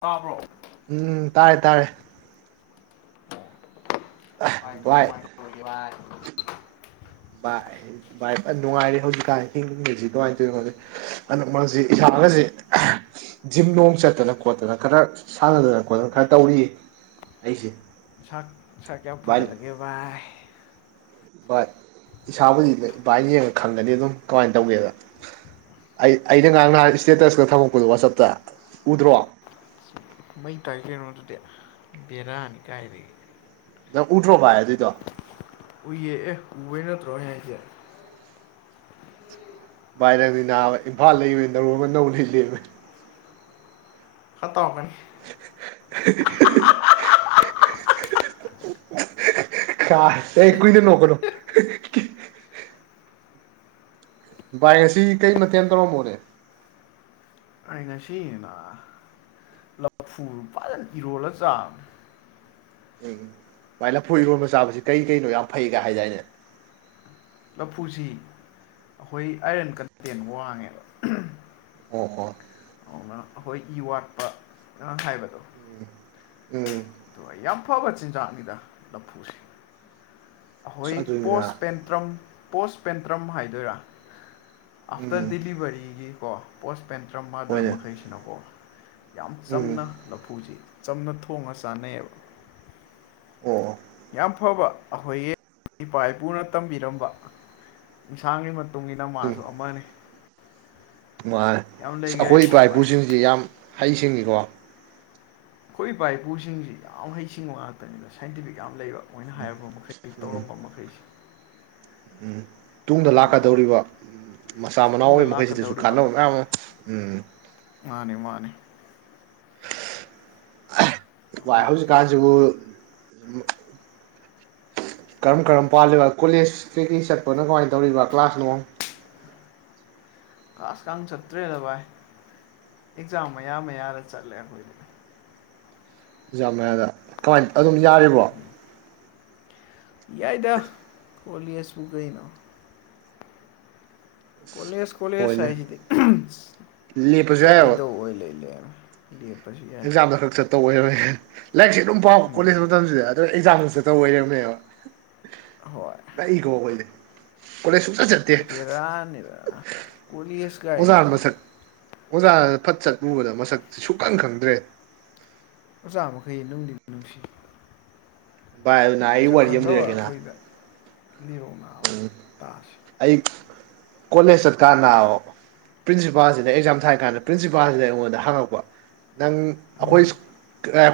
ꯇꯥꯕ꯭ꯔꯣ ꯎꯝ ꯇꯥꯔꯦ ꯇꯥꯔꯦ ꯚꯥꯏ ꯀꯃꯥꯏ ꯀꯃꯥꯏ ꯇꯧꯔꯤꯒꯦ ꯚꯥꯏ ꯚꯥꯏ ꯚꯥꯏ ꯐꯅ ꯅꯨꯡꯉꯥꯏꯔꯤ ꯍꯧꯖꯤꯛꯀꯥꯟꯁꯤ ꯍꯤꯡꯉꯤꯁꯤ ꯀꯃꯥꯏ ꯇꯧꯔꯤꯅꯣ ꯈꯪꯗꯦ ꯍꯟꯗꯛ ꯃꯔꯛꯁꯤ ꯏꯁꯥꯒꯁꯤ ꯖꯤꯝꯅꯨꯡ ꯆꯠꯇꯅ ꯈꯣꯠꯇꯅ ꯈꯔ ꯁꯥꯟꯅꯗꯅ ꯈꯣꯠꯇꯅ ꯈꯔ ꯇꯧꯔꯤꯌꯦ ꯑꯩꯁꯦ ꯁꯥ ꯁꯥ ꯀꯌꯥꯝ ꯚꯥꯏ ꯐꯒꯠꯂꯒꯦ ꯚꯥꯏ ꯚꯥꯏ ꯏꯁꯥꯕꯨꯗꯤ ꯚꯥꯏꯅ ꯌꯦꯡꯉ ꯈꯪꯒꯅꯤ ꯑꯗꯨꯝ ꯀꯃꯥꯏꯅ ꯇꯧꯒꯦꯗꯣ ꯑꯩ ꯑꯩꯅ ꯉꯔꯥꯡ ꯅꯍꯥꯟ ꯏꯁꯇꯦꯇꯁ ꯀ ꯊꯝꯃꯛꯄꯗꯣ ꯋꯥꯆꯞꯇ ꯎꯗ꯭ꯔꯣ ꯃꯩ ꯇꯥꯏ ꯀꯩꯅꯣ ꯑꯗꯨꯗꯤ ꯕꯦꯔꯥꯅꯤ ꯀꯥꯏꯗꯒꯤ ꯅꯪ ꯎꯗ꯭ꯔꯣ ꯚꯥꯏ ꯑꯗꯨꯏꯗꯣ ꯎꯏꯌꯦ ꯑꯦ ꯎꯕꯩ ꯅꯠꯇ꯭ꯔꯣ ꯑꯩ ꯍꯥꯏꯖꯦ ꯚꯥꯏ ꯅꯪꯗꯤ ꯅꯥꯕ ꯏꯝꯐꯥꯜ ꯂꯩꯕꯗꯩ ꯅꯔꯣꯟꯒ ꯅꯧ ꯂꯩ ꯂꯩꯔꯝꯃꯦ ꯈꯔꯇꯧꯔꯛꯀꯅꯤ [unintelligible] [unintelligible] ꯀꯥꯁ ꯑꯦ ꯀꯨꯏꯅ ꯅꯣꯛꯀꯅꯨ [unintelligible] ꯚꯥꯏ ꯉꯁꯤꯒꯤ ꯀꯩ ꯃꯊꯦꯟ ꯇꯧꯔꯃꯣꯅꯦ ꯑꯩ ꯉꯁꯤꯅ ꯂꯐꯨ ꯐꯖꯅ ꯏꯔꯣꯜꯂ ꯆꯥꯕꯅꯦ ꯎꯝ ꯚꯥꯏ ꯂꯐꯨ ꯏꯔꯣꯝꯕ ꯆꯥꯕꯁꯤ ꯀꯩ ꯀꯩꯅꯣ ꯌꯥꯝ ꯐꯩꯒ ꯍꯥꯏꯗꯥꯏꯅꯦ ꯂꯐꯨꯁꯤ ꯑꯈꯣꯏ ꯑꯥꯏꯔꯟ ꯀꯟꯇꯦꯟ ꯋꯥꯡꯉꯦꯕ ꯑꯣ ꯑꯣ ꯑꯗꯨꯅ ꯑꯩꯈꯣꯏ ꯏ ꯋꯥꯠꯄ ꯒꯥꯡ ꯍꯥꯏꯕꯗꯨ ꯎꯝ ꯎꯝ ꯌꯥꯝ ꯐꯕ ꯆꯤꯟꯖꯥꯛꯅꯤꯗ ꯂꯐꯨꯁꯦ ꯑꯍꯣꯏ ꯑꯁ ꯑꯗꯨꯅꯤꯅ ꯄꯣꯁꯄꯦꯟꯇ꯭ꯔꯝ ꯄꯣꯁꯄꯦꯟꯇ꯭ꯔꯝ ꯍꯥꯏꯗꯣꯏꯔꯥ ꯑꯥꯐꯇꯔ ꯎꯝ ꯗꯤꯂꯤꯚꯔꯤꯒꯤ ꯀꯣ ꯄꯣꯁꯄꯦꯟꯇ꯭ꯔꯝ ꯃꯥꯔꯗꯔ ꯍꯣꯏꯅꯦ ꯃꯈꯩꯁꯤꯅꯀꯣ ꯌꯥꯝ ꯎꯝ ꯆꯝꯅ ꯂꯐꯨꯖꯦ ꯆꯝꯅ ꯊꯣꯡꯉ ꯆꯥꯅꯩꯌꯦꯕ ꯑꯣ ꯑꯣ ꯌꯥꯝ ꯐꯕ ꯑꯈꯣꯏꯒꯤ ꯏꯄꯥ ꯏꯄꯨꯅ ꯇꯝꯕꯤꯔꯝꯕ ꯏꯟꯁꯥꯡꯒꯤ ꯃꯇꯨꯡ ꯏꯟꯅ ꯃꯥꯟ ꯁꯨ ꯑꯃꯅꯤ ꯃꯥꯏ ꯌꯥꯝ ꯑꯁ ꯑꯈꯣꯏ ꯂꯩꯈꯔꯦꯀꯣ ꯏꯄꯥ ꯚꯥꯏ ꯏꯄꯨꯁꯤꯡꯁꯤ ꯌꯥꯝ ꯍꯩꯁꯤꯡꯉꯤꯀꯣ ꯑꯩꯈꯣꯏ ꯏꯄꯥ ꯏꯄꯨꯁꯤꯡꯁꯤ ꯌꯥꯝ ꯍꯩꯁꯤꯡꯕ ꯉꯥꯛꯇꯅꯤꯅ ꯁꯥꯏꯟꯇꯤꯐꯤꯛ ꯌꯥꯝ ꯂꯩꯕ ꯃꯣꯏꯅ ꯍꯥꯏꯔꯕ ꯃꯈꯩꯗꯤ ꯇꯧꯔꯝꯕ ꯃꯈꯩꯁꯦ ꯎꯝ ꯇꯨꯡꯗ ꯑꯗꯨꯅꯀꯣ ꯂꯥꯛꯀꯗꯧꯔꯤꯕ ꯃꯁꯥ ꯃꯅꯥꯎ ꯇꯨꯡꯗ ꯑꯣꯏꯕ ꯃꯈꯩꯁꯤꯗꯁꯨ ꯂꯥꯛꯀꯗꯧꯔꯤꯕ ꯀꯥꯟꯅꯕ ꯃꯌꯥꯝ ꯑꯃ ꯎꯝ ꯃꯥꯅꯦ ꯃꯥꯅꯤ ꯚꯥꯏ ꯑꯗꯨꯅ ꯍꯧꯖꯤꯛꯀꯥꯟꯁꯤꯕꯨ ꯀꯔꯝ ꯀꯔꯝ ꯄꯥꯜꯂꯤꯕ ꯀꯣꯂꯦꯖ ꯀꯩ ꯀꯩ ꯆꯠꯄꯅ ꯀꯃꯥꯏꯅ ꯇꯧꯔꯤꯕ ꯀ꯭ꯂꯥꯁꯅꯨꯡ ꯀ꯭ꯂꯥꯁꯀ ꯑꯝ ꯆꯠꯇ꯭ꯔꯦꯗ ꯚꯥꯏ ꯑꯦꯛꯖꯥꯝ ꯃꯌꯥ ꯃꯌꯥꯗ ꯆꯠꯂꯦ ꯑꯩꯈꯣꯏꯗꯤ ꯑꯦꯛꯖꯥꯝ ꯃꯌꯥꯗ ꯀꯃꯥꯏ ꯑꯗꯨꯝ ꯌꯥꯔꯤꯕꯣ ꯌꯥꯏꯗ ꯀꯣꯂꯦꯁꯄꯨ ꯀꯩꯅꯣ ꯀꯣꯂꯦꯖ ꯀꯣꯂꯦꯖ ꯍꯣꯏꯅꯦ ꯍꯥꯏꯁꯤꯗꯤ ꯂꯦꯞꯄꯁꯨ ꯌꯥꯏꯑꯕ ꯆꯠꯂꯣꯏꯗꯧ ꯑꯣꯏ ꯂꯩ ꯂꯩꯔꯝꯃꯦ ꯂꯦꯄꯁꯤ ꯑꯦꯛꯖꯥꯝꯗ ꯈꯛ ꯆꯠꯇꯧꯕ ꯑꯣꯏꯔꯝꯃꯦ ꯂꯥꯏꯔꯤꯛꯁꯤ ꯑꯗꯨꯝ ꯄꯥꯕ ꯀꯣꯂꯦꯖ ꯃꯇꯝꯁꯤꯗ ꯑꯗꯣꯢ ꯑꯦꯛꯖꯥꯝꯗ ꯆꯠꯇꯧ ꯑꯣꯏꯔꯝꯃꯦꯕ ꯍꯣꯏ ꯑꯩ ꯀꯥꯎꯒꯜꯂꯤ ꯀꯣꯂꯦꯁ ꯁꯨꯡꯆꯠ ꯆꯠ ꯕꯦꯔꯥꯅꯤꯗ ꯀꯣꯂꯦꯁ ꯑꯣꯖꯥ ꯃꯁꯛ ꯑꯣꯖꯥ ꯐꯠ ꯆꯠꯂꯨꯕꯗ ꯃꯁꯛ ꯁꯨꯛꯀꯟ ꯈꯪꯗ꯭ꯔꯦ ꯑꯣꯖꯥ ꯃꯈꯩ ꯅꯨꯡꯗꯤ ꯅꯨꯡꯁꯤ ꯚꯥꯥꯏ ꯑꯗꯨ [inaudible] ꯃꯁꯛ ꯈꯪꯗꯕ ꯑꯩꯈꯣꯏꯗ ꯂꯤꯔꯥꯛ ꯅꯥꯕ ꯎꯝ ꯇꯥꯁꯤ ꯑꯩ ꯀꯣꯂꯦꯖ ꯆꯠ ꯀꯥꯟ ꯅꯥꯕ ꯄ꯭ꯔꯤꯟꯁꯤꯄꯥꯜꯁꯤꯗ ꯑꯦꯛꯖꯥꯝ ꯊꯥꯔ ꯀꯥꯟꯗ ꯄ꯭ꯔꯤꯟꯁꯤꯄꯥꯜꯁꯤꯗ ꯑꯩꯉꯣꯟꯗ ꯍꯪꯉꯛꯄ ꯅꯪ ꯎꯝ ꯑꯩꯈꯣꯏ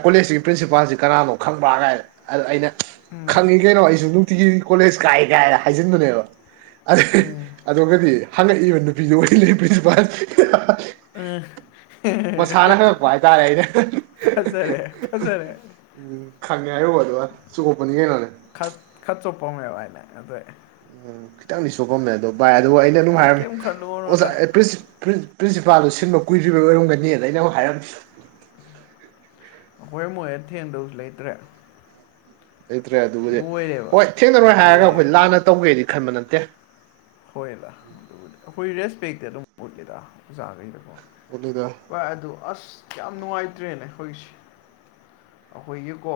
ꯀꯣꯂꯦꯖꯀꯤꯒꯤ ꯄ꯭ꯔꯤꯟꯁꯤꯄꯥꯜꯁꯤ ꯀꯅꯥꯅꯣ ꯈꯪꯕ꯭ꯔꯥ ꯀꯥꯏ ꯑꯩꯅ ꯎꯝ ꯈꯪꯉꯤ ꯀꯩꯅꯣ ꯑꯩꯁꯨ ꯅꯨꯡꯇꯤꯒꯤ ꯀꯣꯂꯦꯖ ꯀꯥꯏ ꯀꯥꯏꯅ ꯍꯥꯏꯖꯤꯟꯕꯅꯦꯕ ꯎꯝ ꯑꯗꯩ ꯑꯗꯨꯒꯗꯤ ꯍꯪꯉꯛꯏꯕ ꯅꯨꯄꯤꯗꯨ ꯑꯣꯢ ꯂꯩ ꯄ꯭ꯔꯤꯟꯁꯤꯄꯥꯜ ꯃꯁꯥꯅ ꯍꯪꯉꯛꯄ ꯍꯥꯏꯇꯥꯔꯦ ꯑꯩꯅ [unintelligible] ꯐꯖꯔꯦ ꯐꯖꯔꯦ ꯎꯝ ꯈꯪꯉꯦ ꯍꯥꯏꯔꯨꯕ ꯑꯗꯨꯒ ꯆꯨꯀꯣꯄꯅꯤ ꯀꯩꯅꯣꯅꯦ [inaudible] ꯈ ꯈꯠ ꯆꯣꯄꯝꯃꯦꯕ ꯍꯥꯏꯅꯦ ꯑꯗꯣꯢ ꯎꯝ ꯈꯤꯇꯪꯅꯤ ꯆꯣꯄꯝꯃꯦ ꯑꯗꯣ ꯚꯥꯏ ꯑꯗꯨꯒ ꯑꯩꯅ ꯃꯥꯏ ꯅꯨꯉꯥꯢꯕ ꯀꯩꯝ ꯈꯜꯂꯨꯔꯅꯨꯗ ꯑꯝꯗꯤ ꯄ꯭ꯔꯤꯟ ꯄ꯭ꯔꯤꯟꯁꯤꯄꯥꯜꯗꯣ ꯁꯤꯟꯕ ꯀꯨꯏꯗ꯭ꯔꯤꯕ ꯑꯣꯏꯔꯝꯒꯅꯤ ꯂꯩꯅꯕ ꯍꯥꯏꯔꯝ ꯑꯣꯏꯔꯝꯃꯣꯏ ꯊꯦꯡꯗꯕꯁꯨ ꯂꯩꯇ꯭ꯔꯦ ꯂꯩꯇ꯭ꯔꯦ ꯑꯗꯨꯕꯨꯗꯤ ꯂꯣꯏꯔꯦꯕ ꯍꯣꯏ ꯊꯦꯡꯅꯔꯣꯏ ꯍꯥꯏꯔꯒ ꯑꯩꯈꯣꯏ ꯂꯣꯏꯔꯦꯕ ꯂꯥꯟꯅ ꯇꯧꯒꯦꯗꯤ ꯈꯟꯕ ꯅꯠꯇꯦ ꯍꯣꯏꯂꯥ ꯑꯗꯨ ꯑꯩꯈꯣꯏ ꯔꯦꯁꯄꯦꯛꯇꯤ ꯑꯗꯨꯝ ꯎꯠꯂꯤꯗ ꯑꯣꯖꯥꯈꯩꯗꯀꯣ ꯎꯗꯨꯗ ꯚꯥꯏ ꯑꯗꯨ ꯑꯁ ꯌꯥꯝ ꯅꯨꯡꯉꯥꯏꯇ꯭ꯔꯦꯅꯦ ꯑꯩꯈꯣꯏꯁꯦ ꯑꯩꯈꯣꯏꯒꯤꯀꯣ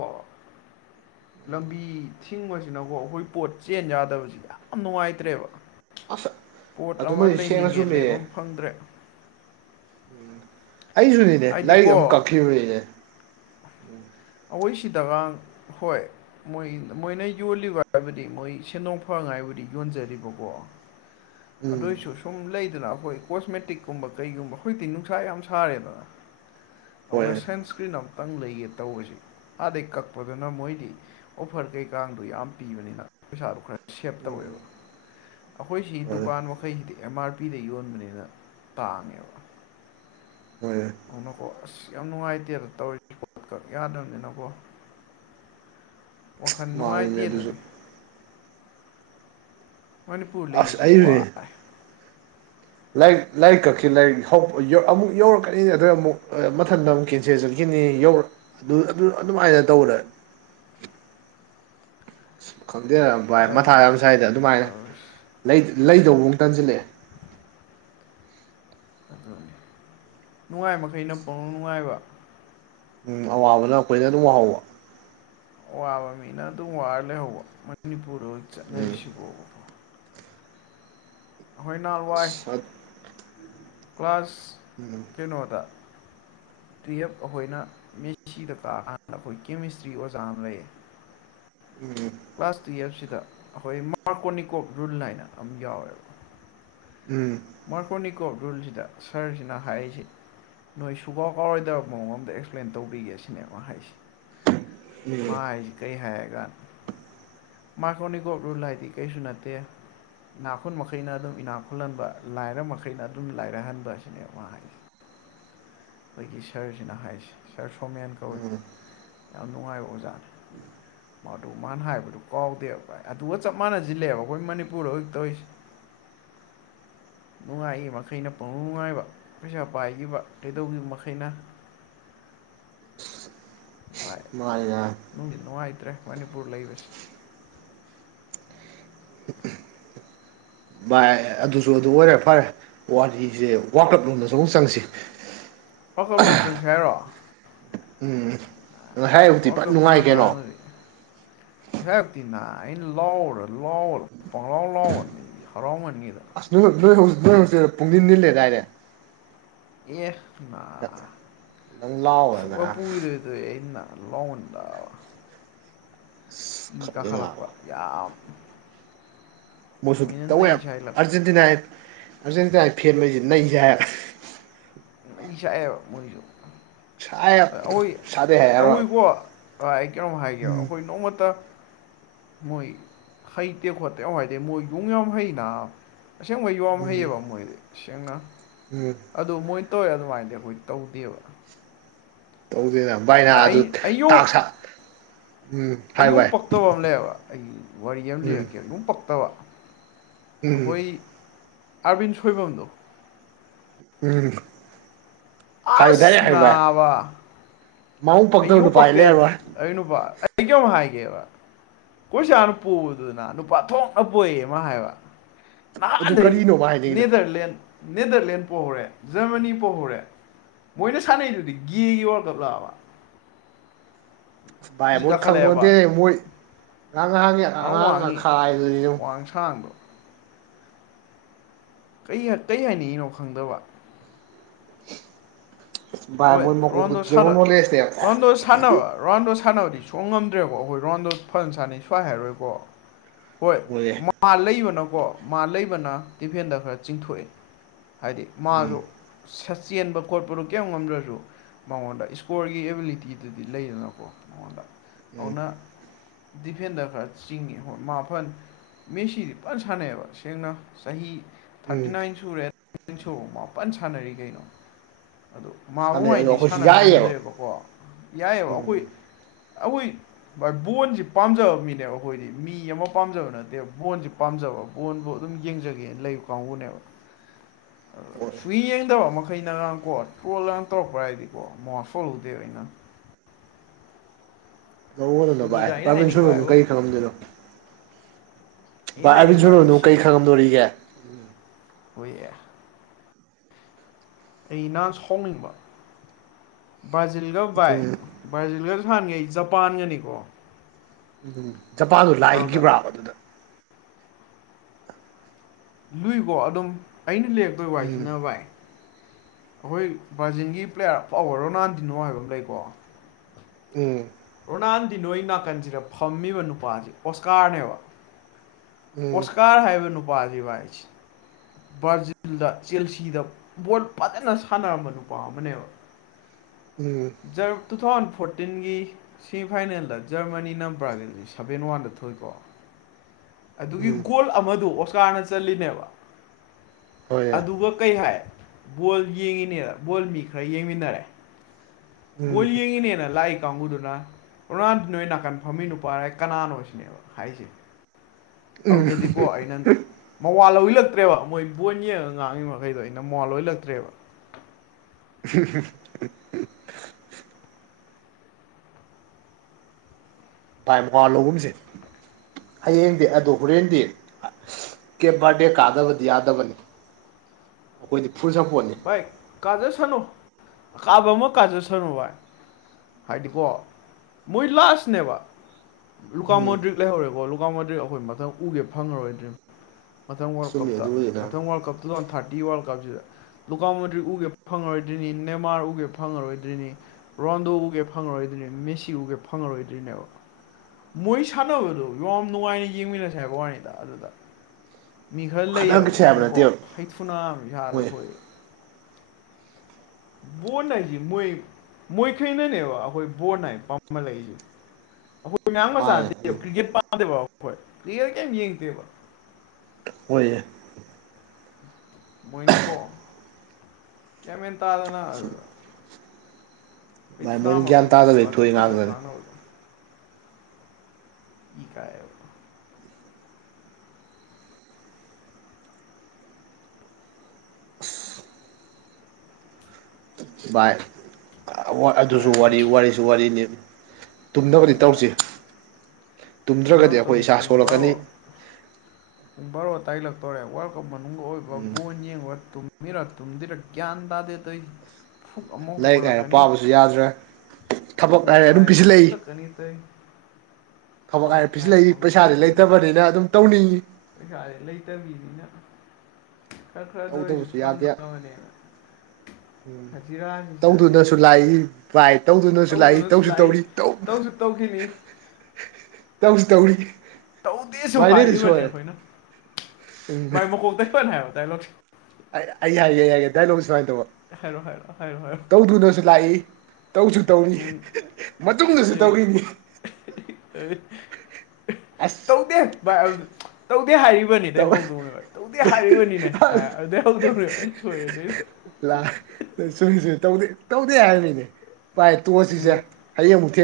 ꯂꯝꯕꯤ ꯊꯤꯡꯕꯁꯤꯅꯀꯣ ꯑꯩꯈꯣꯏ ꯄꯣꯠ ꯆꯦꯟ ꯌꯥꯗꯕꯁꯤ ꯌꯥꯝ ꯅꯨꯡꯉꯥꯏꯇ꯭ꯔꯦꯕ ꯑꯁ ꯄꯣꯠ ꯑꯃ ꯑꯗꯨꯃꯗꯤ ꯁꯦꯡꯅ ꯂꯩꯅꯤꯡꯉꯦ ꯆꯨꯝꯃꯤꯍꯦ ꯂꯩꯐꯝ ꯐꯪꯗ꯭ꯔꯦ ꯑꯩꯁꯨꯅꯤꯅꯦ ꯂꯥꯏꯔꯤꯛ ꯍꯥꯏꯗꯤꯀꯣ ꯑꯃ ꯀꯛꯈꯤꯕꯅꯤꯅꯦ ꯑꯩꯈꯣꯏꯁꯤꯗꯒ ꯍꯣꯏ ꯃꯣꯏ ꯃꯣꯏꯅ ꯌꯣꯜꯂꯤꯕ ꯍꯥꯏꯕꯗꯤ ꯃꯣꯏ ꯁꯦꯟꯗꯣꯡꯐꯪ ꯍꯥꯏꯕꯨꯗꯤ ꯌꯣꯟꯖꯔꯤꯕꯀꯣ ꯎꯝ ꯑꯗꯨꯏꯁꯨ ꯁꯨꯝ ꯂꯩꯗꯅ ꯑꯩꯈꯣꯏ ꯀꯣꯁꯃꯦꯇꯤꯛꯀꯨꯝꯕ ꯀꯩꯒꯨꯝꯕ ꯍꯧꯖꯤꯛꯇꯤ ꯅꯨꯡꯁꯥ ꯌꯥꯝ ꯁꯥꯔꯦꯗꯅ ꯑꯗꯨꯅ ꯍꯣꯏꯅꯦ ꯁꯟꯁꯀ꯭ꯔꯤꯟ ꯑꯃꯇꯪ ꯂꯩꯒꯦ ꯇꯧꯕꯁꯤ ꯑꯥꯗꯩ ꯀꯛꯄꯗꯨꯅ ꯃꯣꯏꯒꯤ ꯑꯣꯐꯔ ꯀꯩꯀꯥꯗꯣ ꯌꯥꯝ ꯄꯤꯕꯅꯤꯅ ꯄꯩꯁꯥꯗꯨ ꯈꯔ ꯁꯦꯞ ꯎꯝ ꯇꯧꯋꯦꯕ ꯑꯩꯈꯣꯏꯁꯤꯗꯨ ꯍꯣꯏꯅꯦ ꯃꯈꯩꯗꯤ ꯑꯦꯝ ꯑꯥꯔ ꯄꯤꯔ ꯌꯣꯟꯕꯅꯤꯅ ꯇꯥꯡꯉꯦꯕ ꯍꯣꯏ ꯑꯗꯨꯅꯀꯣ ꯑꯁ ꯌꯥꯝ ꯅꯨꯡꯉꯥꯏꯇꯦ ꯇꯧꯔꯤ ꯄꯣꯠꯈꯛ ꯌꯥꯗꯕꯅꯤꯅꯀꯣ [unintelligible] [inaudible] ꯋꯥꯈꯜ ꯃꯥꯅꯤꯅꯦ ꯅꯨꯡꯉꯥꯏꯇꯦ ꯑꯗꯨꯁꯨ ꯑꯗꯨꯅꯤ ꯃꯅꯤꯄꯨꯔ ꯑꯁ ꯂꯩꯕꯁꯤ ꯑꯩꯁꯨꯅꯦ ꯋꯥꯔꯦ ꯂꯥꯏꯔꯤꯛ ꯂꯥꯏꯔꯤꯛ ꯀꯛꯈꯤ ꯂꯥꯏꯔꯤꯛ ꯑꯃꯨꯛ ꯌꯧꯔꯛꯀꯅꯤ ꯑꯗꯨ ꯑꯃꯨꯛ ꯃꯊꯟꯅ ꯈꯤꯟ ꯆꯦꯆꯠꯈꯤꯅꯤ ꯌꯧꯔꯛ ꯑꯗꯨ ꯑꯗꯨ ꯑꯗꯨꯃꯥꯏꯅ ꯇꯧꯔꯦ ꯑꯁ ꯈꯪꯗꯦ ꯚꯥꯏ ꯃꯊꯥ ꯌꯥꯝ ꯇꯜꯂꯦꯅ ꯁ꯭ꯋꯥꯏꯗ ꯑꯗꯨꯃꯥꯏꯅ ꯇꯧꯔꯤꯁꯤ ꯂꯩꯗꯧꯕꯨ ꯇꯟꯁꯤꯜꯂꯛꯑꯦ ꯅꯨꯡꯉꯥꯏ ꯃꯈꯩꯅ ꯄꯪꯅꯨꯡꯉꯥꯏꯕ ꯎꯝ ꯑꯋꯥꯕꯅ ꯑꯩꯈꯣꯏꯅ ꯑꯗꯨꯝ ꯋꯥꯍꯧꯕ ꯑꯋꯥꯕ ꯃꯤꯅ ꯑꯗꯨꯝ ꯋꯥꯔ ꯂꯩꯍꯧꯕ ꯃꯅꯤꯄꯨꯔꯗ ꯎꯝ ꯆꯠꯅꯔꯤꯁꯤꯕꯨꯕ ꯍꯣꯏꯅꯥꯜꯋꯥꯏ ꯑꯁ ꯀ꯭ꯂꯥꯁ ꯎꯝ ꯀꯩꯅꯣꯗ ꯇꯨꯌꯦꯞ ꯑꯩꯈꯣꯏꯅ ꯃꯤꯊꯤꯗ ꯇꯥꯔꯀꯥꯟꯗ ꯑꯩꯈꯣꯏ ꯀꯦꯃꯤꯁꯇ꯭ꯔꯤ ꯑꯣꯖꯥ ꯑꯃ ꯂꯩꯌꯦ꯫ ꯎꯝ ꯀ꯭ꯂꯥꯁ ꯇꯨꯌꯦꯞꯁꯤꯗ ꯑꯩꯈꯣꯏ ꯃꯥꯔꯀꯣꯅꯤꯀꯣꯞ ꯔꯨꯜ ꯍꯥꯏꯅ ꯑꯃ ꯌꯥꯎꯋꯦꯕ꯫ ꯎꯝ ꯃꯥꯔꯀꯣꯅꯤꯀꯞ ꯔꯨꯜꯁꯤꯗ ꯁꯥꯔꯁꯤꯅ ꯍꯥꯏꯔꯤꯁꯦ ꯅꯣꯏ ꯁꯨꯀꯥꯎ ꯀꯥꯎꯔꯣꯏꯗꯕ ꯃꯑꯣꯡ ꯑꯃꯝꯗ ꯑꯦꯛꯁꯄ꯭ꯂꯦꯟ ꯇꯧꯕꯤꯒꯦ ꯁꯤꯅꯦꯕ ꯍꯥꯏꯁꯦ ꯎꯝ ꯃꯥ ꯍꯥꯏꯁꯦ ꯀꯩ ꯍꯥꯏꯔꯀꯥꯟꯅ ꯃꯥꯔꯀꯣꯅꯤꯀꯣꯞ ꯔꯨꯜ ꯍꯥꯏꯗꯤ ꯀꯩꯁꯨ ꯅꯠꯇꯦ ꯏꯅꯥꯛ ꯈꯨꯨꯟ ꯃꯈꯩꯅ ꯑꯗꯨꯝ ꯏꯅꯥꯛ ꯈꯨꯜꯍꯟꯕ ꯂꯥꯏꯔ ꯃꯈꯩꯅ ꯑꯗꯨꯝ ꯂꯥꯏꯔꯍꯟꯕ ꯑꯁꯤꯅꯦꯕ ꯃꯥ ꯍꯥꯏꯁꯦ ꯑꯩꯈꯣꯏꯒꯤ ꯁꯥꯔꯁꯤꯅ ꯍꯥꯏꯁꯦ ꯁꯥꯔ ꯁꯣꯃꯦꯟ ꯀꯧꯋꯦ ꯎꯝ ꯌꯥꯝ ꯅꯨꯡꯉꯥꯏꯕ ꯑꯣꯖꯥꯅꯤ ꯃꯗꯨ ꯃꯥꯅ ꯍꯥꯏꯕꯗꯨ ꯀꯥꯎꯗꯦꯕ ꯚꯥꯏ ꯑꯗꯨꯒ ꯆꯞ ꯃꯥꯟꯅꯁꯤꯜꯂꯦꯕ ꯑꯩꯈꯣꯏ ꯃꯅꯤꯄꯨꯔꯗ ꯑꯣꯏ ꯇꯧꯔꯤꯁꯦ꯫ ꯅꯨꯡꯉꯥꯏꯈꯤꯕ ꯃꯈꯩꯅ ꯄꯪꯅꯨꯡꯉꯥꯏꯕ ꯄꯩꯁꯥ ꯄꯥꯏꯈꯤꯕ ꯀꯩꯗꯧꯈꯤꯕ ꯃꯈꯩꯅ ꯍꯣꯏ ꯃꯥꯏꯌꯥ ꯅꯨꯡꯗꯤ ꯅꯨꯡꯉꯥꯏꯇ꯭ꯔꯦ ꯃꯅꯤꯄꯨꯔ ꯂꯩꯕꯁꯦ [unintelligible] ꯚꯥꯏ ꯑꯗꯨꯁꯨ ꯑꯗꯨ ꯑꯣꯏꯔꯦ ꯐꯔꯦ ꯋꯥꯔꯤꯁꯦ ꯋꯥ ꯀ꯭ꯂꯞ ꯂꯣꯝꯗꯁꯨ ꯑꯃꯨꯛ ꯆꯪꯁꯤ [inaudible] ꯄꯥꯀꯜꯂꯣꯝ ꯆꯪꯁꯦ ꯍꯥꯏꯔꯣ ꯎꯝ ꯉꯁꯥꯏꯕꯨꯗꯤ ꯋꯥꯔꯜ ꯄꯨꯠ ꯅꯨꯡꯉꯥꯏ ꯀꯩꯅꯣ꯫ ꯉꯥ ꯍꯥꯏꯇꯤꯅꯥ ꯑꯩꯅ ꯂꯥꯎꯔ ꯂꯥꯎꯔ ꯄꯪꯂꯪꯂꯥꯎ ꯂꯥꯎꯕꯅꯤ ꯍꯔꯥꯎꯃꯟꯒꯤꯗꯅ꯫ ꯑꯁ ꯅꯣꯏ ꯅꯣꯏ ꯍꯧꯖꯤ ꯅꯣꯏ ꯍꯣꯁꯇꯦꯜ ꯄꯨꯡꯅꯤꯟ ꯅꯤꯜꯂꯦ ꯍꯥꯏꯗꯥꯏꯅꯦ꯫ ꯑꯦ ꯉꯥ ꯅꯪ ꯂꯥꯎꯔꯗꯅ ꯐꯨꯛꯑ ꯄꯨꯈꯤꯗꯣꯏ꯫ [unintelligible] ꯏꯟꯅ ꯂꯣꯗ ꯑꯁ ꯏ ꯈꯪꯗꯦ ꯅꯥꯕ ꯀꯥꯈꯠꯂꯛꯄ ꯌꯥꯝ꯫ ꯃꯣꯏꯁꯨ ꯃꯣꯏꯅ ꯅꯩ ꯇꯧꯋꯦꯕ ꯁꯥꯏꯂꯛꯄ ꯑꯥꯔꯖꯦꯟꯇꯤꯅꯥꯏ ꯑꯥꯔꯖꯦꯟꯇꯤꯅꯥꯒꯤ ꯐꯦꯟ ꯉꯣꯏꯁꯤ ꯅꯩꯁꯦ ꯍꯥꯏꯕ ꯑꯩ ꯁꯥꯛꯑꯦꯕ ꯃꯣꯏꯁꯨ ꯁꯥꯏ ꯍꯣꯏ ꯁꯥꯗꯩ ꯍꯥꯏꯔꯣꯏ ꯇꯧꯏꯀꯣ꯫ ꯑ ꯑꯩ ꯀꯩꯅꯣꯝꯛ ꯍꯥꯏꯒꯦ ꯎꯝ ꯑꯩꯈꯣꯏ ꯅꯣꯡꯃꯇ꯫ ꯃꯣꯏ ꯍꯩꯇꯦ ꯈꯣꯠꯇꯦ ꯌꯥꯝ ꯍꯇꯦ ꯃꯣꯏ ꯌꯨꯡ ꯌꯥꯝ ꯍꯩꯅꯥ ꯑꯁꯦꯡꯕꯩꯁꯨ ꯌꯝ ꯎꯝ ꯍꯩꯌꯦꯕ ꯃꯣꯏꯗꯤ ꯁꯦꯡꯅ꯫ ꯎꯝ꯫ ꯑꯗꯨ ꯃꯣꯏ ꯇꯧꯋꯦ ꯑꯗꯨꯃꯥꯏꯅꯗꯤ ꯑꯩꯈꯣꯏ ꯇꯧꯗꯦꯕ꯫ ꯇꯧꯗꯦꯅ ꯚꯥꯏꯅ ꯚꯥꯏ ꯑꯗꯨ ꯑꯩ ꯇꯥꯛꯁ ꯎꯝ ꯍꯥꯏꯌꯨ ꯑꯩꯉꯨꯝ ꯚꯥꯏ ꯄꯛꯇꯕ ꯑꯃ ꯂꯩꯌꯦꯕ ꯑꯩꯒꯤ ꯋꯥꯔꯤ ꯑꯃ ꯎꯝ ꯂꯤꯔꯛꯀꯦ ꯌꯉꯨꯝ ꯄꯛꯇꯕ ꯎꯝ ꯑꯩꯈꯣꯏ ꯑꯔꯕꯤꯟ ꯁꯣꯏꯕꯝꯗꯣ꯫ ꯎꯝ ꯍꯥꯏꯌꯨ ꯑꯁ ꯅꯥꯕ꯫ ꯃꯥꯃꯨꯛ ꯄꯥꯛꯇꯕ ꯅꯨꯄꯗꯤ ꯂꯩꯔꯔꯣꯏ꯫ ꯑꯩꯅ ꯑꯩ ꯀꯅꯣꯝ ꯍꯥꯏꯒꯦꯕ ꯀꯣꯏꯁꯅ ꯄꯨꯕꯗ꯫ ꯑꯗꯨꯅ ꯅꯨꯄꯥ ꯊꯣꯛꯅ ꯄꯨꯏ ꯃꯥꯅ ꯍꯥꯏꯕ ꯑꯗꯨ ꯅꯍꯥꯟꯈꯩ ꯀꯔꯤꯅꯣꯕ ꯍꯥꯏꯅꯤꯡꯉꯤꯗꯣ ꯅꯦꯗꯔꯂꯦꯟ ꯅꯦꯗꯔꯂꯦꯟ ꯄꯣꯛ ꯍꯧꯔꯦ ꯖꯔꯃꯅꯤ ꯄꯣ ꯍꯧꯔꯦ꯫ ꯃꯣꯏꯅ ꯁꯥꯟꯅꯩꯗꯨꯗꯤ ꯒꯦꯒꯤ ꯋꯥꯔ ꯀꯞꯂꯛꯑꯕ ꯑꯁ ꯏ ꯚꯏꯐꯣꯠ ꯈꯪꯕꯣꯟꯗꯦ ꯀꯥꯈꯠꯂꯛꯑꯦꯕ ꯃꯣꯏ ꯉꯍ ꯉꯍꯥꯡꯒꯤ ꯑꯉꯥꯡꯅꯈꯥꯏꯗꯨꯅꯤ ꯑꯗꯨꯝ꯫ ꯈꯥꯡꯕ ꯀꯩ ꯀꯔꯤ ꯍꯥꯏꯅꯤꯡꯉꯤꯅꯣ ꯈꯪꯗꯕ ꯚꯥꯏ ꯍꯣꯏ ꯃꯣꯏ ꯃꯀꯣꯛꯇꯣ ꯔꯣꯟꯗꯣ ꯖꯦꯔꯣ ꯁꯥꯟꯅ ꯅꯣꯂꯦꯖꯅꯦꯕ ꯔꯣꯟꯗꯣ ꯁꯥꯟꯅꯕ ꯔꯥꯎꯟꯗꯣ ꯁꯥꯟꯅꯕꯗꯤ ꯁꯨꯡ ꯉꯝꯗ꯭ꯔꯦꯕꯣ ꯑꯩꯈꯣꯏ ꯔꯥꯎꯟꯗꯣ ꯐꯖꯅ ꯁꯥꯟꯅꯩ ꯁ꯭ꯋꯥꯏ ꯍꯥꯏꯔꯣꯏꯀꯣ꯫ ꯍꯣꯏ ꯃꯣꯏꯁꯦ ꯃꯥ ꯂꯩꯕꯅꯀꯣ ꯃꯥ ꯂꯩꯕꯅ ꯇꯤꯐꯦꯟꯗ ꯈꯔ ꯆꯤꯡꯊꯣꯛꯑꯦ꯫ ꯍꯥꯏꯗꯤ ꯎꯝ ꯃꯥꯁꯨ ꯆꯦꯟꯕ ꯈꯣꯠꯄꯗꯨꯣ ꯀꯩꯝ꯫ ꯉꯝꯗ꯭ꯔꯁꯨ ꯃꯉꯣꯟꯗ ꯏꯁꯀꯣꯔꯒꯤ ꯑꯦꯕꯤꯂꯤꯇꯤꯗꯨꯗꯤ ꯂꯩꯗꯅꯀꯣ ꯃꯉꯣꯟꯗ꯫ ꯎꯝ ꯑꯗꯨꯅ ꯗꯤꯐꯦꯟꯗꯔ ꯈꯔ ꯆꯤꯡꯉꯤ ꯍ ꯃꯥꯐꯝꯜ ꯃꯦꯁꯤꯗꯤ ꯐꯅ ꯁꯥꯟꯅꯩꯑꯕ ꯁꯦꯡꯅ ꯆꯍꯤ꯫ ꯊꯥꯔꯇꯤ ꯎꯝ ꯅꯥꯏꯟ ꯁꯨꯔꯦ [unintelligible] ꯃꯥꯄꯟ ꯁꯥꯟꯅꯔꯤ ꯀꯩꯅꯣ ꯑꯗꯣ ꯁꯥꯟꯅꯩ ꯑꯗꯣ ꯃꯥꯃꯣꯍꯣꯢꯗꯤ ꯑꯩꯈꯣꯏꯁꯨ ꯁꯥꯟꯅ ꯌꯥꯏꯑꯕ ꯉꯝꯗ꯭ꯔꯦꯕꯀꯣ ꯌꯥꯏꯌꯦꯕ ꯑꯈꯣꯏ ꯎꯝ ꯑꯈꯣꯏ ꯚꯥꯏ ꯕꯣꯟꯁꯤ ꯄꯥꯝꯖꯕ ꯃꯤꯅꯦꯕ ꯑꯩꯈꯣꯏꯗꯤ ꯃꯤ ꯑꯃ ꯄꯥꯝꯖꯕ ꯅꯠꯇꯦꯕ ꯕꯣꯟꯁꯤ ꯄꯥꯝꯖꯕ ꯐꯣꯟꯕꯨ ꯑꯗꯨꯝ ꯌꯦꯡꯖꯒꯦ ꯂꯩꯕ ꯀꯥꯡꯕꯨꯅꯦꯕ꯫ [inaudible] ꯑ ꯁꯨꯏ ꯌꯦꯡꯗꯕ ꯃꯈꯩꯅꯒꯥꯡ ꯀꯣ ꯇꯣꯜꯂꯒ ꯇꯧꯔꯛꯄ꯭ꯔꯥ ꯍꯥꯏꯗꯤꯀꯣ ꯃꯣ ꯁꯣꯜꯂꯨꯗꯦ ꯑꯩꯏꯅ꯫ ꯇꯧꯔꯨꯨꯅꯨ ꯕꯥꯏ ꯁꯤꯅꯤꯗ ꯑꯩꯅ ꯄꯥꯔꯃꯦꯟ ꯍꯥꯏꯅꯤꯡꯕ ꯁꯣꯏꯕꯝ ꯑꯗꯨꯝ ꯍꯥꯏꯕꯨ ꯀꯔꯤ ꯈꯪꯂꯝꯗꯣꯏꯅꯣ ꯚ ꯑꯩꯅ ꯑꯕꯤꯟ ꯍꯥꯏꯅꯤꯡꯕ ꯁꯅꯣ ꯍꯥꯏꯕꯨ ꯅꯨ ꯀꯩ ꯁꯤꯅꯤꯗ ꯈꯪꯉꯝꯗꯣꯔꯤꯒꯦ [unintelligible] ꯑꯩ ꯅꯍꯥꯟ ꯁꯥꯎꯅꯤꯡꯕ ꯕ꯭ꯔꯥꯖꯤꯜꯒ ꯕꯥꯏ ꯎꯝ ꯕ꯭ꯔꯥꯖꯤꯜꯒꯁꯨ ꯁꯥꯟꯒꯦ ꯑꯩ ꯖꯄꯥꯟꯒꯅꯤꯀꯣ ꯎꯝ ꯎꯝ ꯖꯄꯥꯟꯗꯣ ꯑꯗꯨꯗ ꯂꯥꯛꯏꯈꯤꯕ꯭ꯔꯥꯕ ꯑꯗꯨꯗ ꯂꯨꯏꯀꯣ ꯑꯗꯨꯝ ꯑꯩꯅ ꯂꯤꯔꯛꯇꯣꯏ ꯎꯝ ꯋꯥꯔꯤꯁꯤꯅ ꯚꯥꯏ꯫ ꯑꯩꯈꯣꯏ ꯕ꯭ꯔꯥꯖꯤꯜꯒꯤ ꯄ꯭ꯂꯦꯌꯥꯔ ꯑꯐꯥꯎꯕ ꯔꯣꯅꯥꯜꯗꯤꯅꯣ ꯍꯥꯏꯕ ꯑꯃ ꯂꯩꯀꯣ꯫ ꯎꯝ꯫ ꯔꯣꯅꯥꯜ ꯗꯤ ꯅꯣꯏ ꯅꯥꯀꯟꯁꯤꯗ ꯐꯝꯃꯤꯕ ꯅꯨꯄꯥꯁꯤ ꯑꯣꯁꯀꯥꯔꯅꯦꯕ꯫ ꯎꯝ ꯎꯥꯁꯀꯥꯔ ꯍꯥꯏꯕ ꯅꯨꯄꯥꯖꯤ ꯕꯥꯥꯏ꯫ ꯕ꯭ꯔꯥꯖꯤꯜꯗ ꯆꯦꯜꯁꯤꯗ ꯐꯨꯠ ꯕꯣꯜ ꯐꯖꯅ ꯁꯥꯟꯅꯔꯝꯕ ꯅꯨꯄꯥ ꯑꯃꯅꯦꯕ꯫ ꯎꯝ ꯇꯨ ꯊꯥꯎꯖꯟ ꯐꯣꯔꯇꯤꯟꯒꯤ ꯁꯤꯃꯤ ꯐꯥꯏꯅꯦꯜꯗ ꯖꯔꯃꯅꯤꯅ ꯕ꯭ꯔꯥꯖꯤꯜꯁꯤ ꯁꯚꯦꯟ ꯋꯥꯟꯗ ꯊꯣꯛꯏꯀꯣ [unintelligible] ꯑꯗꯨꯒꯤ ꯎꯝ ꯒꯣꯜ ꯑꯃꯗꯨ ꯑꯣꯀꯥꯔꯅ ꯆꯜꯂꯤꯠꯂꯤꯅꯦꯕ ꯍꯣꯏꯅꯦ ꯑꯗꯨꯒ ꯀꯩ ꯍꯥꯏ ꯕꯣꯜ ꯌꯦꯡꯉꯤꯅꯦꯗ ꯕꯣꯜ ꯃꯤ ꯈꯔ ꯌꯦꯡꯃꯤꯟꯅꯔꯦ ꯎꯝ ꯣꯂꯤꯌꯦꯉꯅꯦꯅ ꯂꯥꯏꯛ ꯀꯥꯡꯕꯨꯗꯨꯅ ꯂꯔꯥꯟꯗꯤ ꯅꯣꯏ ꯅꯥꯀꯟ ꯐꯝꯃꯤ ꯅꯨꯄꯥꯔ ꯀꯅꯥꯅꯣ ꯑꯣꯏꯁꯤꯅꯦꯕ ꯍꯥꯏꯁꯦ ꯎꯝ ꯑꯗꯗꯤꯀꯣ ꯑꯩꯅꯟ ꯃꯋꯥꯜ ꯂꯤꯜꯂꯛꯇ꯭ꯔꯦꯕ ꯃꯣꯏ ꯕꯣꯟ ꯌꯦꯡꯉꯒ ꯉꯥꯡꯉꯤ ꯃꯈꯩꯗꯣ ꯑꯩꯅ ꯃꯋꯥꯜ ꯂꯍꯜꯂꯛꯇ꯭ꯔꯦꯕ [unintelligible] ꯕꯥꯏ ꯃꯀꯔ ꯂꯧꯕꯁꯦ ꯍꯌꯦꯡꯗꯤ ꯑꯗꯨꯣ ꯍꯣꯔꯦꯟꯗꯤ ꯀꯦ ꯕꯥꯔꯗꯦ ꯀꯥꯗꯕꯗꯤ ꯌꯥꯗꯕꯅꯤ ꯑꯩꯈꯣꯏꯗꯤ ꯐꯨꯜ ꯁꯞꯄꯣꯔꯠꯅꯤ ꯚꯥꯏ ꯀꯥꯖꯠ ꯁꯅꯨ ꯀꯥꯕ ꯑꯃ ꯀꯥꯖꯠ ꯁꯅꯨ ꯚꯥꯏ ꯍꯥꯏꯗꯤꯀꯣ ꯃꯣꯏ ꯂꯥꯁꯅꯦꯕ ꯂꯨꯀꯥ ꯎꯝ ꯃꯟꯇ꯭ꯔꯤ ꯂꯩꯍꯧꯔꯦꯕꯣ ꯂꯨꯀꯥꯛꯃꯗꯤ ꯑꯩꯈꯣꯏ ꯃꯊꯪ ꯎꯒꯦ ꯐꯪꯈꯔꯣꯏꯗ꯭ꯔꯦ ꯃꯊꯪ ꯋꯥꯔꯜ ꯆꯨꯝꯃꯤ ꯀꯞꯇ ꯑꯗꯨꯕꯨꯗꯤ ꯅꯪ ꯃꯊꯪ ꯋꯥꯔꯜ ꯀꯞꯇꯨꯗ ꯊꯥꯔꯇꯤ ꯋꯥꯔꯜ ꯀꯞꯁꯤꯗ ꯂꯗꯨꯀꯥꯟ ꯃꯟꯇ꯭ꯔꯤ ꯎꯒꯦ ꯐꯪꯉꯔꯣꯏꯗ꯭ꯔꯤꯅꯤ ꯅꯦꯟꯃꯥꯔ ꯎꯒꯦ ꯐꯉꯔꯣꯏꯗ꯭ꯔꯤꯅꯤ ꯔꯥꯟꯗꯣ ꯎꯒꯦ ꯐꯪꯉꯔꯣꯏꯗꯣꯏꯅꯦ ꯃꯦꯁꯤ ꯎꯒꯦ ꯐꯪꯉꯔꯣꯏꯗꯣꯏꯅꯦꯕ ꯃꯣꯏ ꯁꯥꯟꯅꯕꯗꯨ ꯌꯥꯝ ꯅꯨꯡꯉꯥꯏꯅ ꯌꯦꯡꯃꯤꯟꯅꯁꯦ ꯍꯥꯏꯕ ꯋꯥꯅꯤꯗ ꯑꯗꯨꯗ ꯃꯤ ꯈꯔ ꯂꯩꯌꯦꯕ ꯈꯠꯅꯈꯤꯁꯦ ꯍꯥꯏꯕ ꯃꯣꯏꯅꯀꯣ ꯅꯠꯇꯦꯕ ꯍꯩꯊꯨꯅꯥ ꯑꯃ ꯁꯥꯔꯗꯣ ꯃꯣꯏ ꯍꯣꯏ ꯕꯣꯔꯠ ꯍꯥꯏꯁꯦ ꯃꯣꯏ ꯃꯣꯏꯈꯩꯅꯅꯦꯕ ꯑꯩꯈꯣꯏ ꯕꯣꯔꯠ ꯅꯥꯏ ꯄꯥꯃꯜ ꯂꯩꯏꯁꯦ ꯑꯩꯈꯣꯏ ꯃꯌꯥꯝ ꯃꯥꯅꯦ ꯃꯆꯥꯥꯗꯦ ꯀ꯭ꯔꯤꯛꯀꯦꯠ ꯄꯥꯝꯗꯦꯕ ꯑꯩꯈꯣꯏ ꯄ꯭ꯂꯦꯌꯔ ꯀꯩꯝ ꯌꯦꯡꯗꯦꯕ ꯑꯗꯣ ꯑꯣꯏꯌꯦ ꯃꯣꯏꯅꯀꯣ ꯀꯌꯥꯝꯃꯦꯟ ꯇꯥꯗꯅ ꯑꯗꯨꯒ ꯚꯥꯏ ꯏꯠꯐꯅꯥ ꯃꯣꯏꯅ ꯒ꯭ꯌꯥꯟ ꯑꯃꯃꯟ ꯏꯐꯥ ꯇꯥꯗꯕꯩ ꯊꯣꯛꯏ ꯆꯠꯂ ꯆ ꯉꯥꯛꯇꯅꯤ ꯉꯅ ꯄ ꯀꯑ ꯚꯥꯏ ꯚꯥꯏ ꯑꯗꯨꯁꯨ ꯑꯗꯣ ꯋꯥꯔꯤ ꯋꯥꯔꯤꯁꯨ ꯋꯥꯔꯤꯅꯤ ꯇꯨꯝꯅꯕꯗꯤ ꯃꯥꯅꯦ ꯚꯥꯏ ꯇꯧꯁꯤ ꯇꯨꯝꯗ꯭ꯔꯒꯗꯤ ꯇꯨꯝꯅꯕ ꯑꯩꯈꯣꯏ ꯇꯧꯁꯤ ꯏꯁꯥ ꯄꯨꯡ ꯕꯥꯔꯣ ꯁꯣꯜꯂꯛꯀꯅꯤ ꯄꯨꯡ ꯕꯥꯔꯣ ꯋꯥ ꯇꯥꯜꯂꯛꯇꯧꯔꯦ ꯋꯥꯔꯜ ꯀꯞ ꯃꯅꯨꯡꯗ ꯑꯣꯏꯕ ꯎꯝ ꯕꯣꯣꯟ ꯌꯦꯡꯕꯔ ꯇꯨꯝꯔꯛ ꯀꯌꯥ ꯑꯟꯗꯗ ꯇ ꯂꯥꯏꯔꯤꯛ ꯂꯥꯏꯔ ꯄꯥꯕꯁꯨ ꯌꯥꯗ꯭ꯔꯦ ꯊꯕꯛ ꯉꯥꯏꯔꯦ ꯑꯗꯨꯝ ꯄꯁꯤꯜꯂꯛꯏ ꯀꯅꯤ ꯇ ꯊꯕꯛ ꯍꯥꯏꯥꯏꯔ ꯄꯁꯤ ꯂꯩꯏ ꯄꯩꯁꯥꯗꯤ ꯂꯩꯇꯕꯅꯤꯅ ꯑꯗꯨꯝ ꯇꯧꯅꯤꯡꯏꯤ ꯀꯩꯀꯥꯔꯦ ꯂꯩꯇꯕꯤꯅꯤꯅ ꯈꯔ ꯈꯔꯗ ꯑꯣꯏꯔꯁꯨ ꯇꯧꯗꯕꯁꯨ ꯌꯥꯗꯦ ꯐꯪꯅꯕꯅꯦꯅ ꯐꯖꯤꯔꯥꯁꯤ ꯆꯠꯂꯤ ꯇꯧꯗꯨꯅꯁꯨ ꯂꯥꯛꯏ ꯚꯏ ꯇꯧꯗꯨꯅꯁꯨ ꯂꯥꯛꯏ ꯇꯧꯁꯨ ꯂꯥꯛꯏ ꯇꯧꯔꯤ ꯇꯧ ꯇꯧꯁꯨ ꯇꯧꯈꯤꯅꯤ ꯇꯧꯁꯤ ꯇꯧꯁꯤ ꯇꯧꯗꯦꯁꯨ ꯍꯥꯏꯔꯤꯕꯅꯦ ꯑꯩꯈꯣꯏꯅ ꯎꯝ ꯕꯥꯏ ꯃꯀꯣꯛ ꯇ ꯐꯅꯤ ꯍꯥꯏꯕ ꯗꯥꯏꯂꯣꯛꯁꯦ ꯑꯩ ꯍꯥꯏꯒꯦ ꯑꯩ ꯍꯥꯏꯒꯦ ꯗꯥꯏꯂꯣꯛ ꯁꯨꯃꯥꯏꯅ ꯇꯧꯕ ꯍꯥꯏꯔꯣ ꯍꯥꯏꯔꯣ ꯍꯥꯏꯔꯣ ꯍꯥꯏꯔꯣ ꯇꯧꯗꯨꯅꯁꯨ ꯂꯥꯛꯏ ꯇꯧꯁꯨ ꯇꯧꯅꯤ ꯎꯝ ꯃꯇꯨꯡꯗꯁꯨ ꯇꯧꯈꯤꯅꯤ ꯇꯧꯗꯦ ꯇꯧꯗꯦ ꯍꯥꯏ ꯅꯤꯗꯩ ꯇꯧ ꯍꯧꯗꯧꯅꯦꯕ ꯇꯧꯗꯤꯍꯥꯏꯔꯤꯕꯅꯤꯅꯦ ꯑꯗꯨꯗꯩ ꯍꯧꯗꯧꯅꯦꯕ ꯑꯩ ꯁꯣꯏꯔꯦꯗꯩ ꯂꯥꯛ ꯁꯨ ꯁꯨ ꯇꯧꯗꯦ ꯇꯧꯗꯦ ꯍꯥꯏꯕꯅꯤꯅꯦ ꯄꯥꯏ ꯇꯣꯛꯑꯁꯤꯁꯦ ꯎꯝ ꯑꯩ ꯑꯃꯨꯛ